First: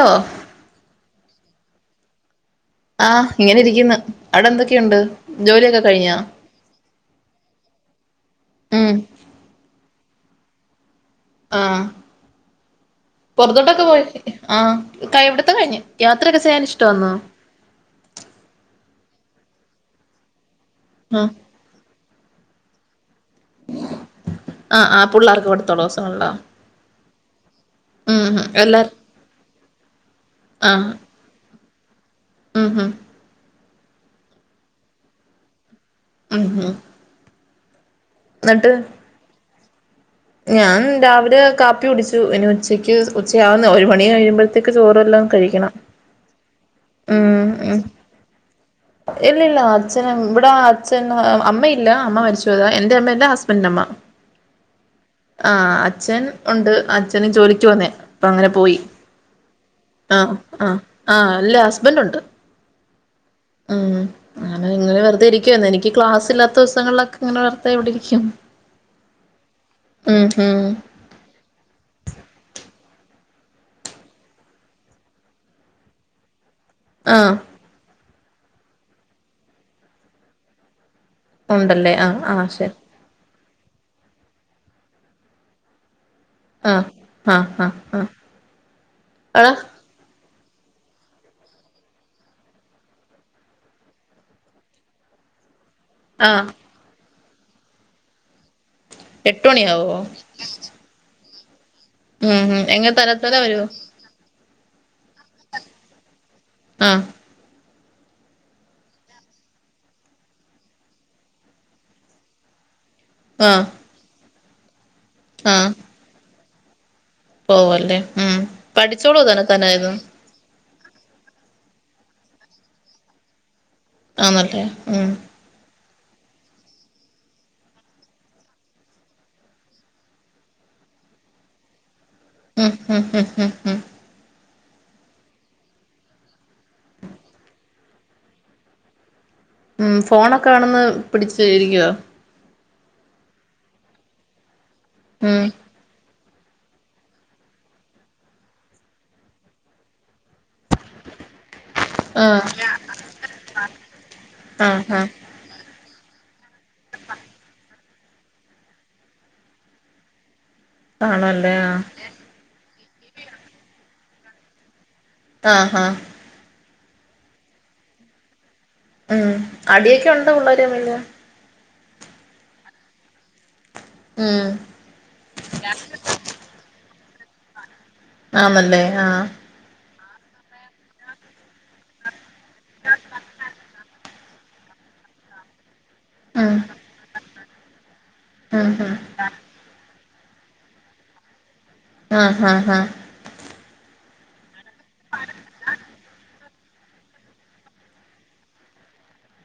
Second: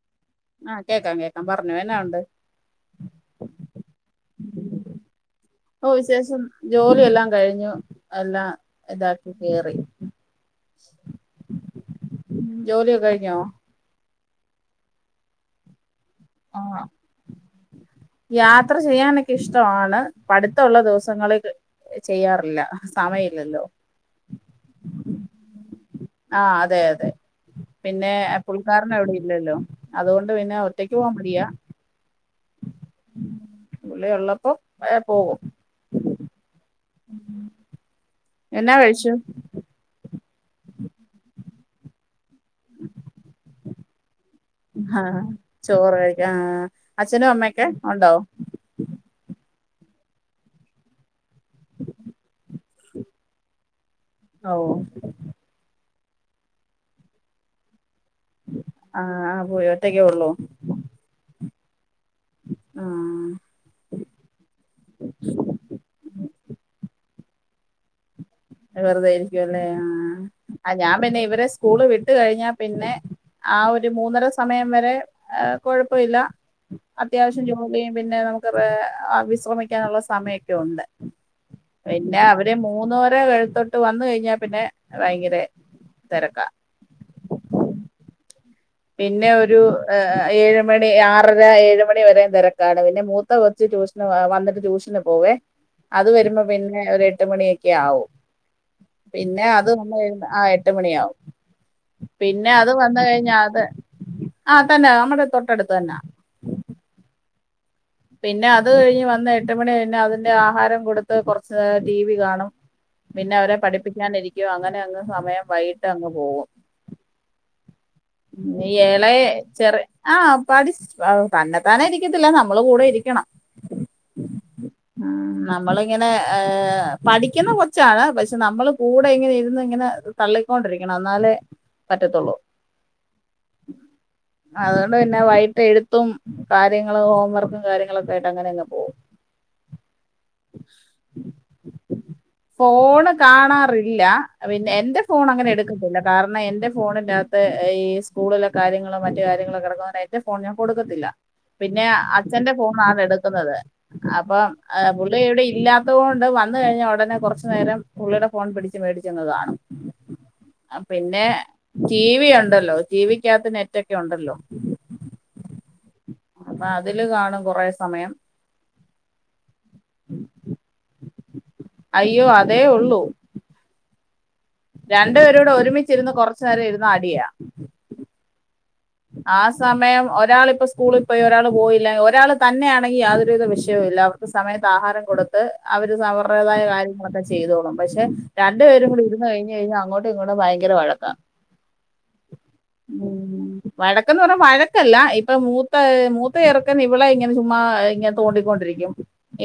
ഓ ആ കേക്കാം കേക്കാം. ഞാൻ പറഞ്ഞു എന്നാ ഉണ്ട്. ആഹ് ഇങ്ങനെ ഇരിക്കുന്നു. അവിടെ എന്തൊക്കെയുണ്ട് ജോലിയൊക്കെ ഓ കഴിഞ്ഞോ? വിശേഷം ജോലിയെല്ലാം കഴിഞ്ഞു. എല്ലാം ഇതാക്കി കേറി. [inaudible] ആ ജോലിയൊക്കെ കഴിഞ്ഞോ പുറത്തോട്ടൊക്കെ പോയ ആ ക ഇവിടത്തെ കഴിഞ്ഞു. യാത്രയക്കെ ചെയ്യൻ ഇഷ്ടമാന്നോ? ചെയ്യാനൊക്ക ഇഷ്ടമാണ് പഠ ത്തുള്ള ആഹ് ദിവസങ്ങളിൽ ചെയ്യാറില്ല. സമയമില്ലല്ലോ ആഹ് ആ പുള്ളർക്ക് പട്‌ത്തോള്ള ദിവസോം ആ അതെ അതെ. പിന്നെ ഉം പുള്ളിക്കാരന് എല്ലാരും അവിടെ ഇല്ലല്ലോ. അതുകൊണ്ട് പിന്നെ ഒറ്റക്ക് പോവാൻ മടിയ. ഉഹുഹ്. പുള്ളി ഒള്ളപ്പോ എ പോകും. ആഹഹാ. എന്നാ കഴിച്ചു? ഞാൻ രാവിലെ കാപ്പി കുടിച്ചു ഇനി ഉച്ചയ്ക്ക് ഉച്ചയാവുന്ന ഒരു മണി കഴിയു ആഹ് ചോറ് കഴിക്ക ആ അച്ഛനും ഉം അമ്മയൊക്കെ ഉം ഒണ്ടൊ? അച്ഛനം ഇവിടെ അച്ഛൻ അമ്മയില്ല അമ്മ മരിച്ചുപോയതാ എന്റെ അമ്മ എന്റെ ഹസ്ബൻഡെ അമ്മ. ഓ ആഹ് അച്ഛൻ ഒണ്ട് അച്ഛനും ജോലിക്ക് പോന്നയ. പ്പ അങ്ങനെ പോയി ആഹ് പോയി ഒറ്റക്കേ ആഹ് ആ ആഹ് അല്ല ഹസ് ബന്റോണ്ട്. ആ. ഉം അങ്ങനെ ങ്ങനെ വെറുതെ ഇരിക്കുവാന്ന് എനിക്ക് ക്ലാസില്ലാത്ത ദിവസങ്ങളിലൊക്കെ ഇങ്ങനെ വെറുതെവിടിരിക്കും. വെറുതെയിരിക്കുംല്ലേ ആ ഉം ആ ഞാൻ പിന്നെ ഇവരെ സ്കൂള് വിട്ട് കഴിഞ്ഞാ പിന്നെ ആ ഒരു മൂന്നര സമയം വരെ കൊഴപ്പഇല്ല. ആഹ് അത്യാവശ്യം ജോലിം പിന്നെ നമുക്ക് വിശ്രമിക്കാനുള്ള സമയെക്കെ ഉണ്ട്. ഉണ്ടല്ലേ ആഹ ആഹ ശരി വെഴുത്തോട്ട് വന്ന കഴിഞ്ഞാൽ പിന്നെ ഭയങ്കര തെരക്കാ ആഹ് ആഹ് ആഹ് ആഹ് പിന്നെ എടാ ഒരു ഏ ഏഴ് മണി ആറര ഏഴ് മണി വരെമ് തെരക്കാണ് പിന്നെ മൂത്ത കൊച്ച് ട്യൂഷന് വന്നിട്ട് ട്യൂഷന് പോവേ അത് വരുമ്പോ ആഹ് പിന്നെ ഒരെ എട്ട് മണിയൊക്കെ ആവും എട്ട് പിന്നെ അത് മണിയാവോ [unintelligible] ആ എട്ട് മണിയാവും പിന്നെ മ്ഹ് അത് വന്ന് കഴിഞ്ഞാ [unintelligible] അത് വരു [unintelligible] ആ തന്നെ നമ്മടെ തൊട്ടടുത്ത് തന്നാ ആഹ് പിന്നെ അത് കഴിഞ്ഞ് വന്ന് എട്ട് മണി കഴിഞ്ഞാൽ അതിന്റെ ആഹാരം കൊടുത്ത് കൊറച്ചു നേരം ടി വി കാണും പിന്നെവരെ ആഹ് പഠിപ്പിക്കാനിരിക്കും യോ അങ്ങനെ അങ് സമയം വൈകിട്ട് അങ് പോകും പോവ അല്ലേ ഏളെ ചെറിയ ആ പഠി തന്നെതാനെ ഇരിക്കത്തില്ല നമ്മൾ കൂടെ ഇരിക്കണം. ആന്നിട്ട് ഉ ഇങ്ങനെ ഏ പഠിക്കുന്ന കൊച്ചാണ് പക്ഷെ നമ്മള് കൂടെ ഇങ്ങനെ ഇരുന്ന് ഇങ്ങനെ തള്ളിക്കൊണ്ടിരിക്കണം എന്നാലേ പറ്റത്തുള്ളൂ. മ്ഹ് ഹ് ഹ് ഹ് അതുകൊണ്ട് പിന്നെ വൈകിട്ട് എഴുത്തും കാര്യങ്ങളും ഹോം വർക്കും കാര്യങ്ങളൊക്കെ ആയിട്ട് അങ്ങനെ അങ്ങനെങ്ങ്പോവും ഉം ഫോണൊക്കെ വേണെന്ന് പിടിച്ചിട്ടിരിക്കുവോ ഫോണ് കാണാറില്ല പി എന്റെ ഫോൺ ഉം അങ്ങനെ എടുക്കതില്ലാ കാരണം എന്റെ ഫോണിനകത്ത് ഈ സ്കൂളിലെ കാര്യങ്ങളോ മറ്റു കാര്യങ്ങളൊ കിടക്കുന്നതിനായിട്ട് എന്റെഫോൺ ഞാൻകൊടുക്കത്തില്ല പിന്നെ ആഹ് അച്ഛന്റെ ഫോണാണ് എടുക്കുന്നത് അപ്പോ ആഹ് ആഹ് ഇവിടെ ഇല്ലാത്തത് കൊണ്ട് വന്ന കഴിഞ്ഞാ ഉടനെ കൊറച്ചു നേരം പുള്ളിയുടെ ഫോൺ പിടിച്ച് മേടിച്ചൊന്ന് കാണും പിന്നെ ആണല്ലേ ആഹ് ടിവി ഉണ്ടല്ലോ ടിവിക്കകത്ത് നെറ്റക്കെ ഒക്കെ ഉണ്ടല്ലോ ആഹാ അപ്പൊ അതില് കാണും കൊറെ സമയം ഉം അടിയൊക്കെ ഉണ്ടാ പു ള്ളേര് മ്മില അയ്യോ അതേ ഉള്ളൂ ഉം രണ്ടു പേരൂടെ ഒരുമിച്ചിരുന്ന് കുറച്ചു നേരം ഇരുന്നു അടിയാ ഉ ആ മൻ ആ സമയം ഒരാളിപ്പോൾ സ്കൂളിൽ പോയി ഒരാൾ പോയില്ല ഒരാൾ തന്നെയാണെങ്കിൽ യാതൊരുവിധ വിഷയവും ഇല്ല സമയത്ത് ആഹാരം കൊടുത്ത് അവര് ഉം അവർടേതായ കാര്യങ്ങളൊക്കെ ചെയ്തോളും പക്ഷെ ഉം രണ്ട്പേരും ഉം കുടി ഇരുന്ന്കഴിഞ് കഴിഞ്ഞാൽ അങ്ങോടു ഇങ്ങൂടെ ഭയങ്കര വഴക്കാ ആഹ ഹഹ ഹാ ഇടക്കന്ന് പറഞ്ഞ വഴ ല്ല ഇപ്പോമൂത്ത മൂ ചെറുക്കൻ ഇവളെ ഇങ്ങനെ ചുമ്മാ ഇങ്ങനെ തോണ്ടിക്കൊണ്ടിരിക്കും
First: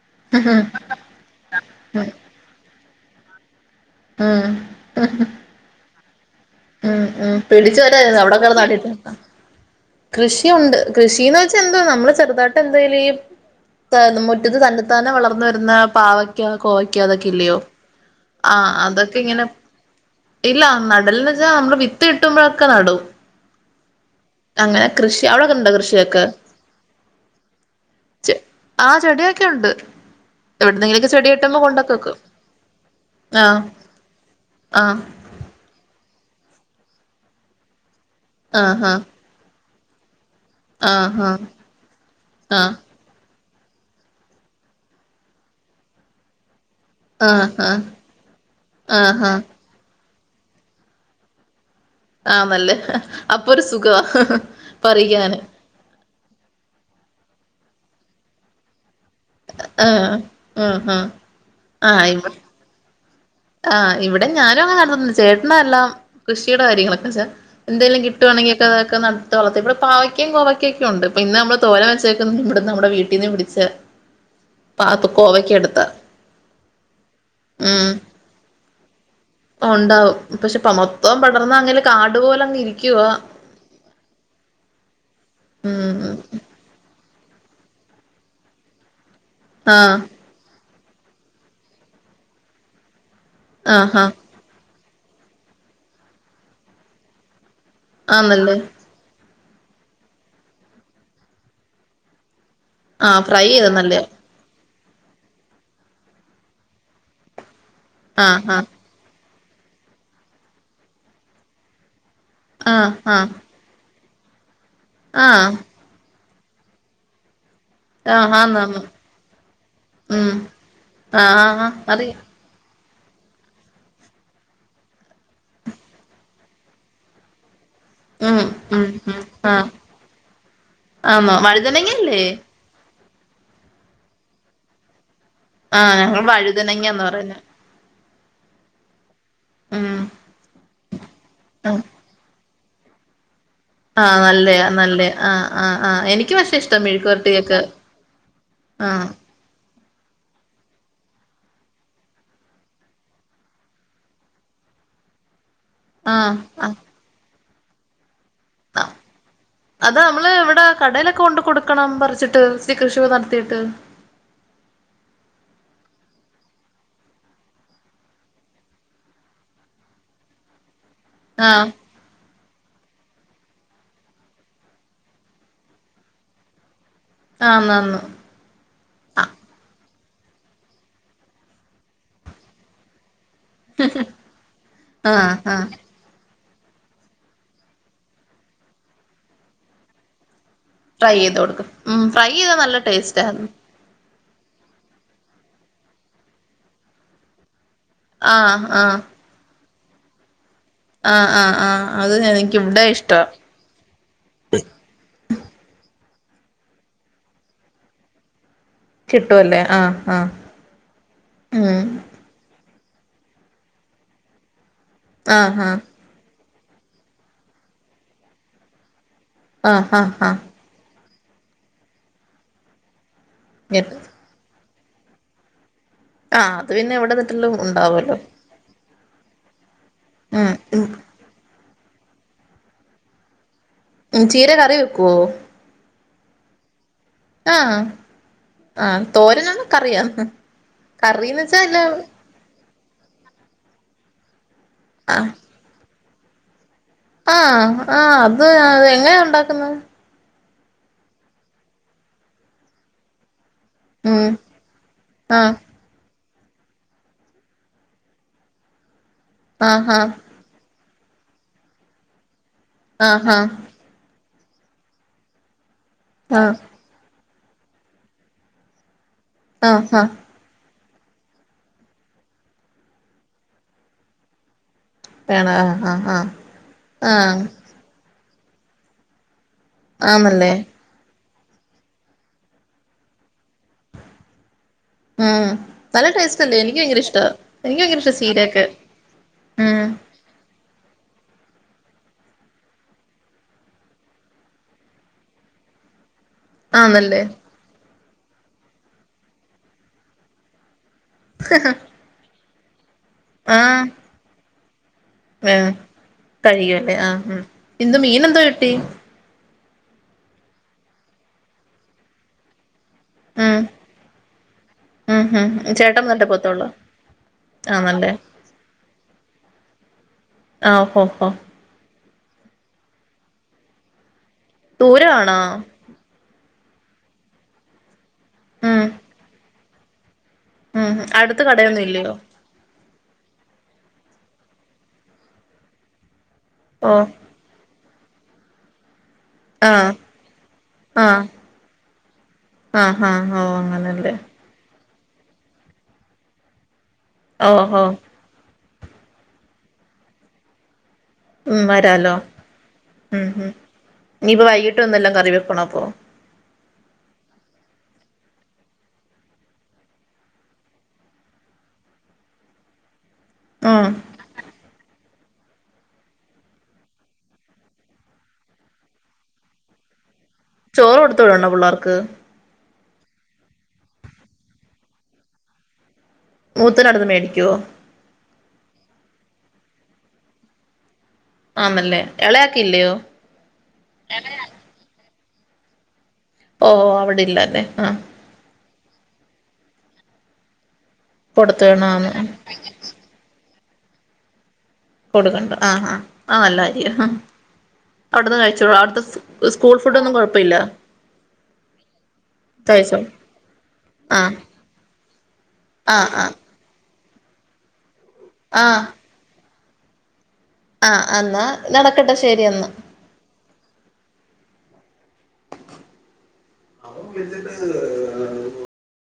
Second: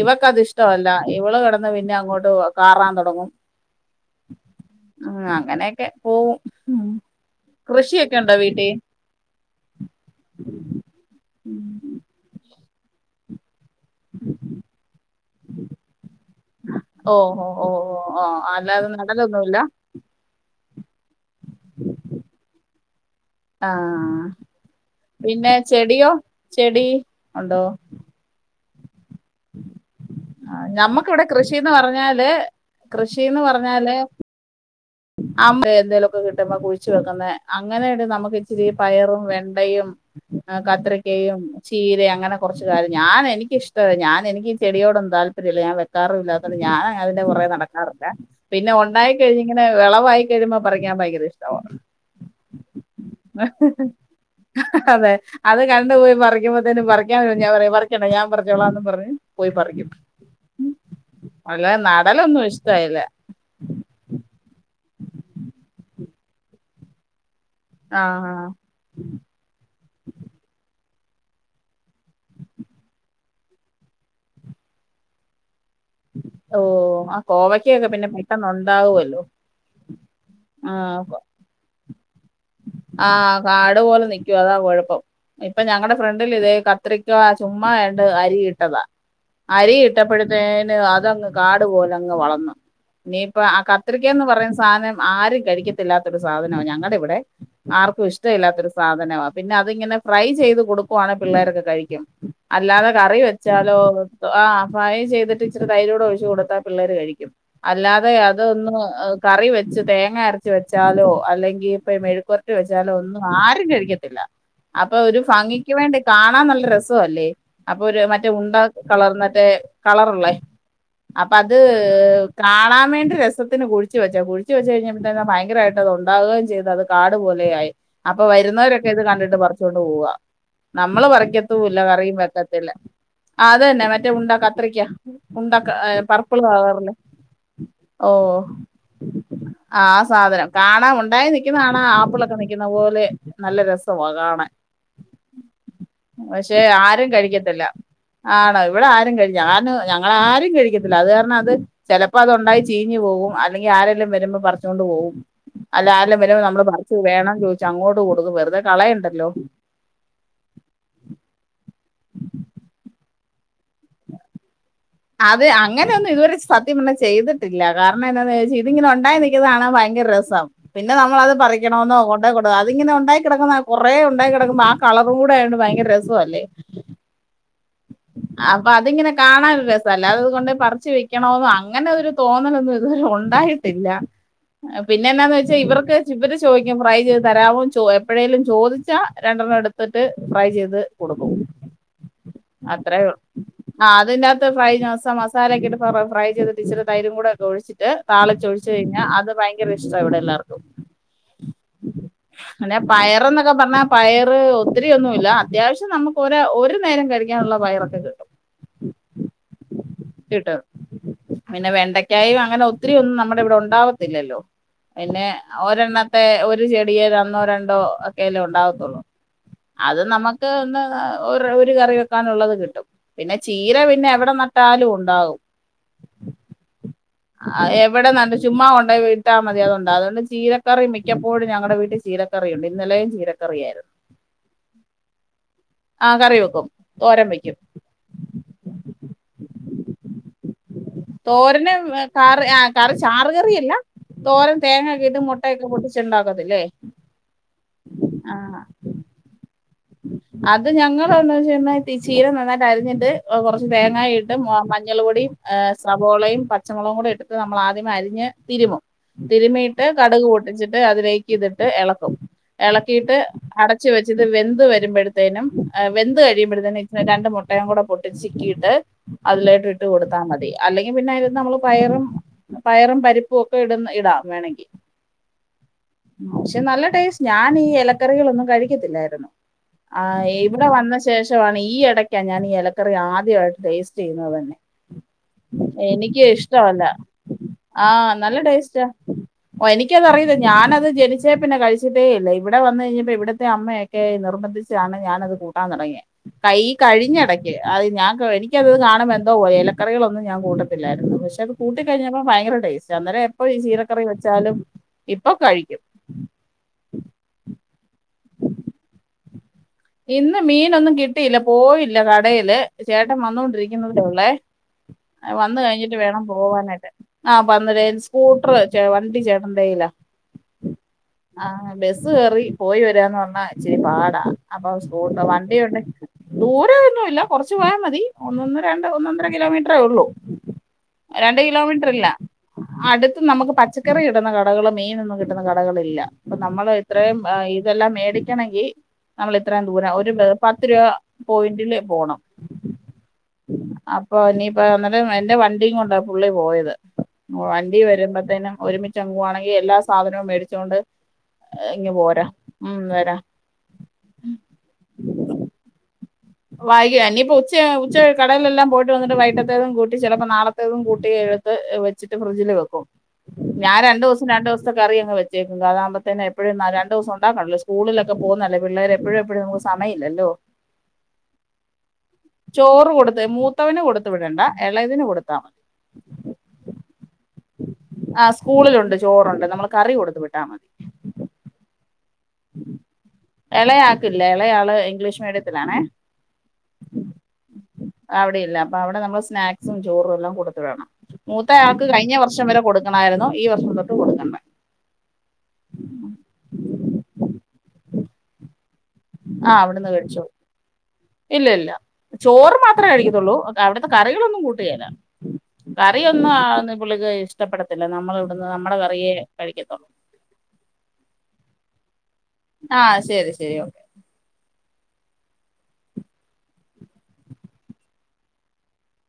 ഇവക്ക് അതിഷ്ടവ ഉം ല്ല ഇവള് കെ ടന്ന് പിന്നെ അങ്ങോട്ട് കാറാൻ തൊട ഡാങ്ങും ആങ്‌ഹ അങ്‌ഹ ഓ ഉം ഉം പിടിച്ചു വരുവാ അവിടെകിടന്നു വീട്ടിൽ അടിണ്ടക്ക് കൃഷിയൊണ്ട് കൃഷിന്ന് വെച്ചാ എന്താ നമ്മള് ചെറുതാ എന്തേലും ഈ [unintelligible] മുറ്റത്ത് തന്നെ ത്താനെ വളർന്ന് വരുന്ന പാവയ്ക്ക കോവയ്ക്ക ഓ അതൊക്കെ ഓ ഇല്ലയോ ഓ ഓ, ഓ ആ അല്ലാതെ അതൊക്കെ ഇങ്ങനെ നടലൊന്നുമില്ല ഇല്ല നടലന്ന് ച്ചാനമ്മള് വിത്ത് കിട്ടുമ്പഴൊക്കെ നടും ആ അങ്ങനെ കൃഷി പിന്നെ അവിടെക്കെണ്ടാ ചെടിയോ കൃഷിയൊക്കെ ചെടി ഉണ്ടോ ചെ ആ ചെടിയൊക്കെ ഉണ്ട് ആ എവിടുന്നെങ്കിലൊക്കെ ഞമ്മക്കിവിടെ ചെടി കിട്ടുമ്പ കൊണ്ടക്ക വെക്കും ഷീന്ന് ആഹ് പറഞ്ഞാല് ആഹ് ആ [unintelligible] എന്തേലൊക്കെ കിട്ടുമ്പ കുഴിച്ചു വെക്കുന്നെ അങ്ങന ഒരു ന നമുക്ക് ഇച്ചിരി ആഹ് പയറും, വെണ്ട യും. ആഹ് കത്രിക്കയും, ചീരയും അങ്ങനെ കൊർച്ച് ആഹ് കാര്യം ഞാൻ എനി ക്ക് ഇഷ്ടവായി. ഞാൻ എനിക്ക് ചെടിയോടൊന്നും താല്പര്യല്ല ഞാൻ വെക്കാറു ഇല്ലാത്ത ഞാൻ അതിന്റെ ആഹ് പൊറകെ ആഹ് ആഹ് നടക്കാറില്ല ആഹ് പിന്നെ ഒണ്ടായി ആഹ് കഴി ആഹ് വെളവായി കഴിയുമ്പം പറിക്കാൻ ഭയങ്കര ഇഷ്ടവാ. ആന്നല്ലേ അപ്പൊ ഒരു സുഖവാ അതെ പറിക്കാന് അത് കണ്ടു പോയി പറിക്കുമ്പഴുത്തേനും പറി ക്ക്യാൻ വരുമ്പം ഞാൻ പറയും പറിയ്ക്കണ്ട ഞാൻ പറിച്ചോളാ ന്നും പറഞ്ഞ് പോയി പറിക്കും. ആഹ് ആഹ് ആഹ് അല്ലാതെ നടലൊന്നും ഇഷ്ടവില്ല. ആങ്‌ഹ് ഇവിടെ. ഞാനും അങ്ങനെ നടതോന്നില്ല ചേട്ടനാ എല്ലാം കൃഷിയുടെ കാര്യങ്ങളൊക്കെ ചേ എന്തെലും ആഹ് ആഹ് കിട്ടുവാണെങ്കി ഒക്കെ അതൊക്ക നട്ട് വളത്തി ഇവിടെ പാവയ്ക്കേം കോവയ്ക്കേം ക്ക്യൊണ്ട്. ഇന്ന് നമ്മള് തോരൻ വെച്ചേക്കുന്ന ഇവിടന്നു നമ്മുടെ വീട്ടീന്ന് പിടിച്ച പാത്തു ക്കോവക്ക്യ എടു ഓ ആ കോവയ്ക്ക ഒക്കെ പിന്നെ പെട്ടെന്നൊൻ ണ്ടാവുവല്ലോ. ഒണ്ടാവും പക്ഷെ പ മൊത്തോം പടർന്നാ അങ്ങനെ കാ ആഹ് കാടു പോലെ നിക്കും. അതാ കൊഴപ്പം ഇപ്പ ഞങ്ങടെ ഉം ഫ്രണ്ടിലിതേ കത്റി ചുമ്മാ എതണ്ട് അരി ഇട്ടതാ അരി ആഹ് ഇട്ടപ്പോഴത്തേ ന്ന് അതങ്ങ് കാട് പോലങ്ങ് വളർന്നു ഇനീപ്പ ആ ആഹ് ആഹ് കത്രിക്കേന്ന് പറയുന്ന സാനം ആരും കഴിക്കത്തില്ലാത്തൊരു സാധനമാ ഞങ്ങടെ ഇവിടെ ആർക്കും ഇഷ്ട ആന്നല്ലേ ഇല്ലാത്തൊരു സാധനവ പിന്നെ അതിങ്ങനെ ഫ്രൈ ചെയ്ത് കൊടുക്കുവാണേ പിള്ളേരൊക്കെ കഴിക്കും അല്ലാതെ കറി ആഹ് ഫ്രൈ ചെയ്ത വെച്ചാലോ നല്ലയാ വെപ് ആ ഫ്രൈ ചെയ്ട്ട് ഇച്ചിരി തൈരോടെ ഒഴിച്ച് കൊടുത്താ പിള്ളേര് കഴിക്കും അല്ലാതെ ആഹ് അതൊന്ന് ഏഗ് കറി വെച്ച് തേങ്ങ അരച്ച് വെച്ചാലോ അല്ലെങ്കിപ്പ മെയ്‌ കോർട്ടി ആഹ് വെച്ചാലോ ആഹ് ഒന്നും ആഹ് ആരും കഴിക്ക ത്തില്ല അപ്പ ഒരു ആഹ് ഫങ്ങിക്ക് വേണ്ടി കാണാൻ നല്ല രസംല്ലേ അപ്പൊ ഒരു മറ്റേ ആഹ് ഉണ്ട ആന്നാന്ന് കളർ മറ്റേ ഉം കളറ്ള്ളേ അപ്പൊ ആഹ് അത് ആഹ് അറിയാം കാണാ ആ വേണ്ട രസത്തി കുഴിച്ച് വെച്ചാ കുഴിച്ച് വെചേപ്പത്തിനും ഭയങ്കരായിട്ടത് ഉണ്ടാവുകേം ചെയ്തു. കാട് പോലെയായി അപ്പൊ ഉം ഉം വരുന്നവരൊക്കെ ഇത് ഉം കണ്ടിട്ട് ആഹ് പറിച്ചൊണ്ട് പോവാ നമ്മള് ആന്നോ പറിക്കത്തൂല്ല കറിയും വഴുതനങ്ങല്ലേ വെക്കത്തില്ല ആ അതന്നെ മറ്റേ ഉണ്ട കാത്രിയ്ക്കാ. ഉണ്ടക്ക ഏ ആഹ് ഞങ്ങൾ പറപ്പിൾ കളറില് വഴുതനങ്ങാന്ന് പറയുന്നെ ഓ ആ ഉം സാധനം കാണാൻ ഉണ്ടായി ന ആണ ഉം ആപ്പിലൊക്കെ പറിക്കുന്ന പോലെ നല്ല രസമാ ആഹ് കാണൻ നല്ലയാ നല്ലയാ ആഹ് ആഹ് ആഹ് എനിക്ക് പക്ഷെ ഇഷ്ടാ ആരും മെഴുക്കുവരട്ടിയൊക്കെ കഴിക്കത്തില്ല ആണോ ഇവിടെ ആഹ് ആരും കഴിക്കത്തില്ല ഞാന് ഞ ആരും കഴിക്കത്തില്ല അത് കാരണം അത് ചെലപ്പത് ണ്ടായി ചീഞ് പോകും അല്ലെങ്കി ആരെങ്കിലും വരുമ്പോ പറച്ചുകൊണ്ട് പോവും അല്ല ആല നമ്മള് പറിച്ച് വേണം ച്ചോ ച് അങ്ങോട്ട് വെറുതെ ആ കളയണ്ടല്ലോ അത് നമ്മള് ഇവിടെ കടയിലൊക്കെ കൊണ്ട് കൊടുക്ക കണം പറിച്ചിട്ട് കൃഷി നട ത്തിട്ട് അത് അങ്ങനെയൊന്നും ഇതുവരെ സത്യം പിന്നെ ചെയ്തിട്ടില്ല കാരണം എന്താന്ന് വെച്ച ഇതിങ്ങനെ ഉണ്ടായി നിൽക്കുന്നത് കാണാൻ ഭയങ്കര രസ പിന്നെ നമ്മളത് ആഹ് പറിക്കണോന്നോ ഉ ണ്ടട അതിങ്ങനെ ഉണ്ടാക്കി കിടക്കുന്ന കൊറെ ഉണ്ടാക്കി കിടക്ക്മ്പോ ആ കളർ കൂടെ ആകുമ്പോ ഭയങ്കര രസല്ലേ ആ നന്നു അപ്പൊ അതിങ്ങനെ കാണാനൊ ഒരു രസ അല്ലാദേ അതകൊണ്ട് പറിച് വിക്കണോന്ന് അങ്ങനെരു തോന്നലൊന്നും ഇതുവരെ ഉണ്ട് ഉണ്ടായിട്ടില്ല ആഹ് പിന്നെ ആഹ് എന്താന്ന് വെച്ചാൽ ആഹ് ഇവർക്ക് ഇവർ സ് ചോദിക്കും ഫ്രൈ ചെയ്ത് തരാവോ ചോ എപ്പോഴെേലും ചോദിച്ചാ രണ്ടെണ്ണം എടുത്തിട്ട് ഫ്രൈ ചെയ്ത് ഫ്രൈ ചെയ്ത് കൊടുക്കും മ് ഫ്രൈ ചെയ് അത്രയുള്ളൂ ആ അതിനകത്ത് ഫൈ മസ മസാലൊക്കെ ഇട്ട് പറ ഫ്രൈ ചെയ്തിട്ട് ഇച്ചരി തൈരും കൂടെ ഒഴിച്ചു ട്ട് താളിച്ചു ആഹ് ഒയിച്ചു കയിഞ്ഞ ആഹ് അത് ഭയങ്ക ങ്കര ഇഷ്ടവിടെ എല്ലർക്കും ആഹ് ആഹ് ആഹ് അത് എനിക്ക് പിന്നെ ഇവിടെ ഇഷ്ടാ പയർ എന്നൊക്കെ പറഞ്ഞാ പയറ് ഒത്തിരി ഒന്നുല്ല അത്യാവശ്യം നമക്ക് ഒ ഒരു നേരം കഴി ക്കാന്ള്ള പയറൊക്കെ കേിട്ടും കിട്ടുവ അല്ലേ ആഹ ട്ട പിന്നെ വെണ്ടയ്ക്കായ അങ്ങനെ ഒത്തിരിയൊന്നും നമ്മുടെ ഇവിടെ ഉണ്ടാവത്തില്ലല്ലോ പിന്നെ ആഹ് ആഹ് ഒരെണ്ണത്തെ ഒരു ഒരു ചെടിയൽ ഒന്നോ രണ്ടോ ഒക്കെല്ലെ ഉണ്ടാവത്തുള്ളൂ ആഹ് അത് ആഹ് ആഹ് നമുക്ക് ഇന്ന് ഒരു കറി വെക്കാനുള്ളത് കിട്ടും പിന്നെ ചീര ഗെറ്റ് പിന്നെ എവിടെ ട്ടാൽ ഉണ്ടാവും ആഹ ആ എവിടെ നട്ട് ചുമ്മാ കൊണ്ട വിട്ടാ മതി അതണ്ടോ അതുകൊണ്ട് ഉം ചീരക്കറി മിക്കപ്പോഴും ഞങ്ങളടെ വീട്ടിൽ ചീരക്കറിയുണ്ട് ഇന്നലെയും ചീരക്കറിയായിരുന്നു ഉ ചീര കറി വെക്കുവോ ആ കറി വെക്കും തോരൻ വെക്കും ആഹ് ആഹ തോരനന്നൊക്കെ അറിയാം തോരന് കറി കറി ചാറ് കറിയല്ല ോർ തങ്ങ കേട്ട മുട്ടയക്കെട്ട് ഉണ്ടാക അല്ലേ ആഹ ആഹ അത് എങ്ങനെയാ ഉണ്ടാക്കുന്നത് അത് ഞങ്ങ എന്താ വെച്ചഈ ചീര നന്നായിട്ട് അരിഞ്ഞിട്ട്റ തേങ്ങായി ഉം ഇട്ടും മഞ്ഞൾ പൊടിയും് ആഹ് സ്രവോളയും പച്ചമുളകും കൂടി ഇട്ട് നമ്മൾ ആദ്യം അരിഞ്ഞ് തിരുമും തരുമിട്ട് ആഹ് കടുക് പട്ടിച്ചിട്ട ് അതിലേക്ക് ഇതിട്ട് ഇളക്കും ഇളക്കിയിട്ട് ആഹ് ആഹ് അടച്ച വെച്ച്ി വ ത് വരുമ്പോഴത്തേനും വെന്ത് ആഹ് കഴിയുമ്പോഴത്തന്നെ രണ്ട്ട്ട പം കൂടെ പട്ടി ചിക്കിയിട്ട് അതിലോട്ട് ആഹ് ഇട്ട് ആഹ് ആഹ് കൊടുത്താൽ മതി അല്ലെങ്കിൽ പിന്നെ അതി നമ്മള് പയറും പയറും പരിപ്പും ഒക്കെ ഇടന്ന് ഇടാം വേണമെങ്കിൽ വേണോ ആഹ് ആഹ് ആഹ് പക്ഷെ നല്ല ടേസ്റ്റ് ആഹ് ഞാൻ ഈ ഇലക്കറികളൊന്നും കഴിക്കത്തില്ലായിരുന്നു ആഹ് ആന്നല്ലേ ഇവിടെ വന്ന ശേഷം ഈ ഇടക്ക ഞാ ഇലക്കറി ആദ്യമായി േസ്റ്റ് ചെയ തന്നെ ഉം നല്ല എനിക്ക് ടേസ്റ്റ് അല്ലേ എനിക്ക് ഇഷ്ടമല്ല ഭയങ്കര ഇഷ്ടാ എനിക്ക് ആ ഭയങ്കര ഇഷ്ടാ നല്ല ചീരയൊക്കെ ടേസ്റ്റ് ഓ ഉം എനിക്കത അറിയത് ഞാന അ ജനിച്ചേ പിന്നെ കഴിച്ചിട്ടേ ഇല്ല ഇവിടെ വന്ന് കഴിഞ്ഞപ്പോ ഇവിടത്തെ അമ്മയൊക്കെ നി- ഞാനത് കൂട്ടാ തുടിയത് കൈ ആന്നല്ലേ കഴിഞ്ഞിടക്ക് അത് ഞാൻ- എനിക്കത് കാുമ്പോ എന്തോ ഇലറികൊന്നും ഞാൻ കൂട്ടത്തില്ല ായി [unintelligible] പക്ഷെ അ കൂട്ടി കഴിഞ്ഞപ്പോ ഭയങ്കര ത [unintelligible] ചന്ദന എപ്പൊ ഈ ചീരക്കറി വെച്ചാലും ഇപ്പൊ ആഹ കഴിക്കും കഴിയുംല്ലേ ആഹ ഉ ഇന്ത് മീന എന്തോ കിട്ടി? ഇന്ന് മീനൊന്നും കിട്ടിയില്ല പോയില്ല കടയില് ചേട്ടൻ ഉം വന്നൊണ്ടിരിക്കുന്നതിലേ ഉള്ളേ ഉം ഉം വന്ന കഴിഞ്ഞിട്ട് ചേട്ടൻ വേണം വന്നിട്ടേ പോവത്തുള്ളൂ പോവാനായിട്ട് ആ വന്നില്ലേ ആണല്ലേ സ്കൂട്ടർ- ചേട്ടന്റെ കയില്ലാ ആഹോഹോ ബസ് കേറി പോയി വരാന്ന് പറഞ്ഞാ ഇച്ചിരി പാടാ അപ്പൊ സ്കൂട്ടർ ദൂരമാണോ വണ്ടിയുണ്ട് ദൂരം ഒന്നുംല്ല കൊറച്ചു പോയാ മതി ഒന്നൊന്ന് ഉം രണ്ട് ഒന്നൊന്നര കിലോമീറ്ററ് അത്രയേ ഉള്ളൂ ഉം അടുത്ത് കടയൊന്നും ഇല്ലയോ അടുത്തും നമുക്ക് പച്ചക്കറി കിട്ടുന്ന കടകളോ മീനൊന്നും കിട്ടുന്ന കടകളോല്ല അപ്പ നമ്മള് ഓ ഇത്രയും ഇതെല്ലാം മേടി കിട്ടാണോങ്കിൽ നമ്മള് ഇത്രയും ആഹ് ദൂരം ഒരു പത്ത് രൂപ പോയിന്റില് പോണം ആ ആ ഓ അങ്ങനെല്ലേ അപ്പൊ ഇനിയിപ്പോ എന്റെ വണ്ടിയും കൊണ്ടാ പുള്ളി പോയത് ഓ വണ്ടി ഓഹോ വരുമ്പോത്തേനും- ഒരുമിച്ച് അങ്ങുവാണെങ്കില് എല്ലാ സാധനവും മേടിച്ചുകൊണ്ട്- ഉം ഇങ്ങ് വരാലോ പോരാം ഉം വരാം ഇനി ഇപ്പോ വൈകിട്ടെന്തേല്ലം കറി വെക്കണോ അപ്പൊ ആ.. വായിക ഇനിയിപ്പ ഉച്ച ഉച്ച കടേലെല്ലാം പോയിട്ട് വന്നിട്ട് വൈകിട്ടത്തേതും കൂട്ടി ചിലപ്പോ നാളത്തേതും കൂട്ടി എടുത്ത് വെച്ചിട്ട് ഫ്രിഡ്ജില് വെക്കും. ഞാൻ ഉം രണ്ടു ദിവസം രണ്ട് ദിവസത്തെ കറി അങ്ങ് വെക് വെക്കും അതാക്പോത്തേന് എപ്പഴും രണ്ട് ദിവസം ഉണ്ടാക്കണല്ലോ സ്കൂളിലൊക്കെ പോകുന്നതല്ലേ പിള്ളേരെ എപ്പഴും എപ്പഴും നമക്ക് സമയമില്ലല്ലോ ചോറ് കൊടുത്തു വിടണോ പിള്ളേർക്ക്. ചോറ് കൊടുത്ത് മൂത്തവന് കൊടുത്ത് വിടണ്ട ഇളതിന് കൊടുത്താ മതി മൂത്തനവിടന്ന് മേടിക്കുവോ ആ സ്കൂളിലുണ്ട് ചോറുണ്ട് നമ്മൾ കറി കൊടുത്ത് വിട്ടാ മതി. ആണല്ലേ. എളയാക്കില്ല എളയാള് ഇംഗ്ലീഷ് മീഡിയത്തിലാണെ ഓ അവിടെയില്ലല്ലേ ആ അവിടെയില്ല അപ്പൊ അവിടെ നമ്മൾ സ്നാക്സും ചോറും എല്ലാം കൊടുത്ത് വിടണം മൂത്തയാൾക്ക് കൊടുത്തണന്ന് കഴിഞ്ഞ വർഷം വരെ കൊടുക്കണാരുന്നു ഈ വർഷം തൊട്ട് കൊടുക്കണ്ട. കൊടുക്കണ്ട ആഹ് ആഹ് ആ നല്ലാര്യാ ആ അവിടുന്ന് കഴിച്ചോളൂം അവിടു സ് ആ സ്കൂൾ അവിടുന്ന് ഫുഡ് ഒന്നും കഴിച്ചോളും കൊഴപ്പല്ല്യ. ഇല്ല ഇല്ല ചോറ് മാത്ര കഴിക്കത്തുള്ളൂ അവിടുത്തെ ആഹ് കറികളൊന്നും കൂട്ടുകെല്ല കറി ആഹ് ഒന്നും ആഹ് ആ ന്ന് പുള്ളിക്ക് ഇഷ്ടപ്പെടത്തി ല്ല നമ്മടെ ഇവിടുന്ന് നമ്മടെ ആഹ് കറിയെ കഴിക്കത്തോ ആഹ് എന്നാ നടക്ക് ആഹ് ശരി ശരി ഓക്കെ അവൻ വിളിച്ചിട്ട് ആ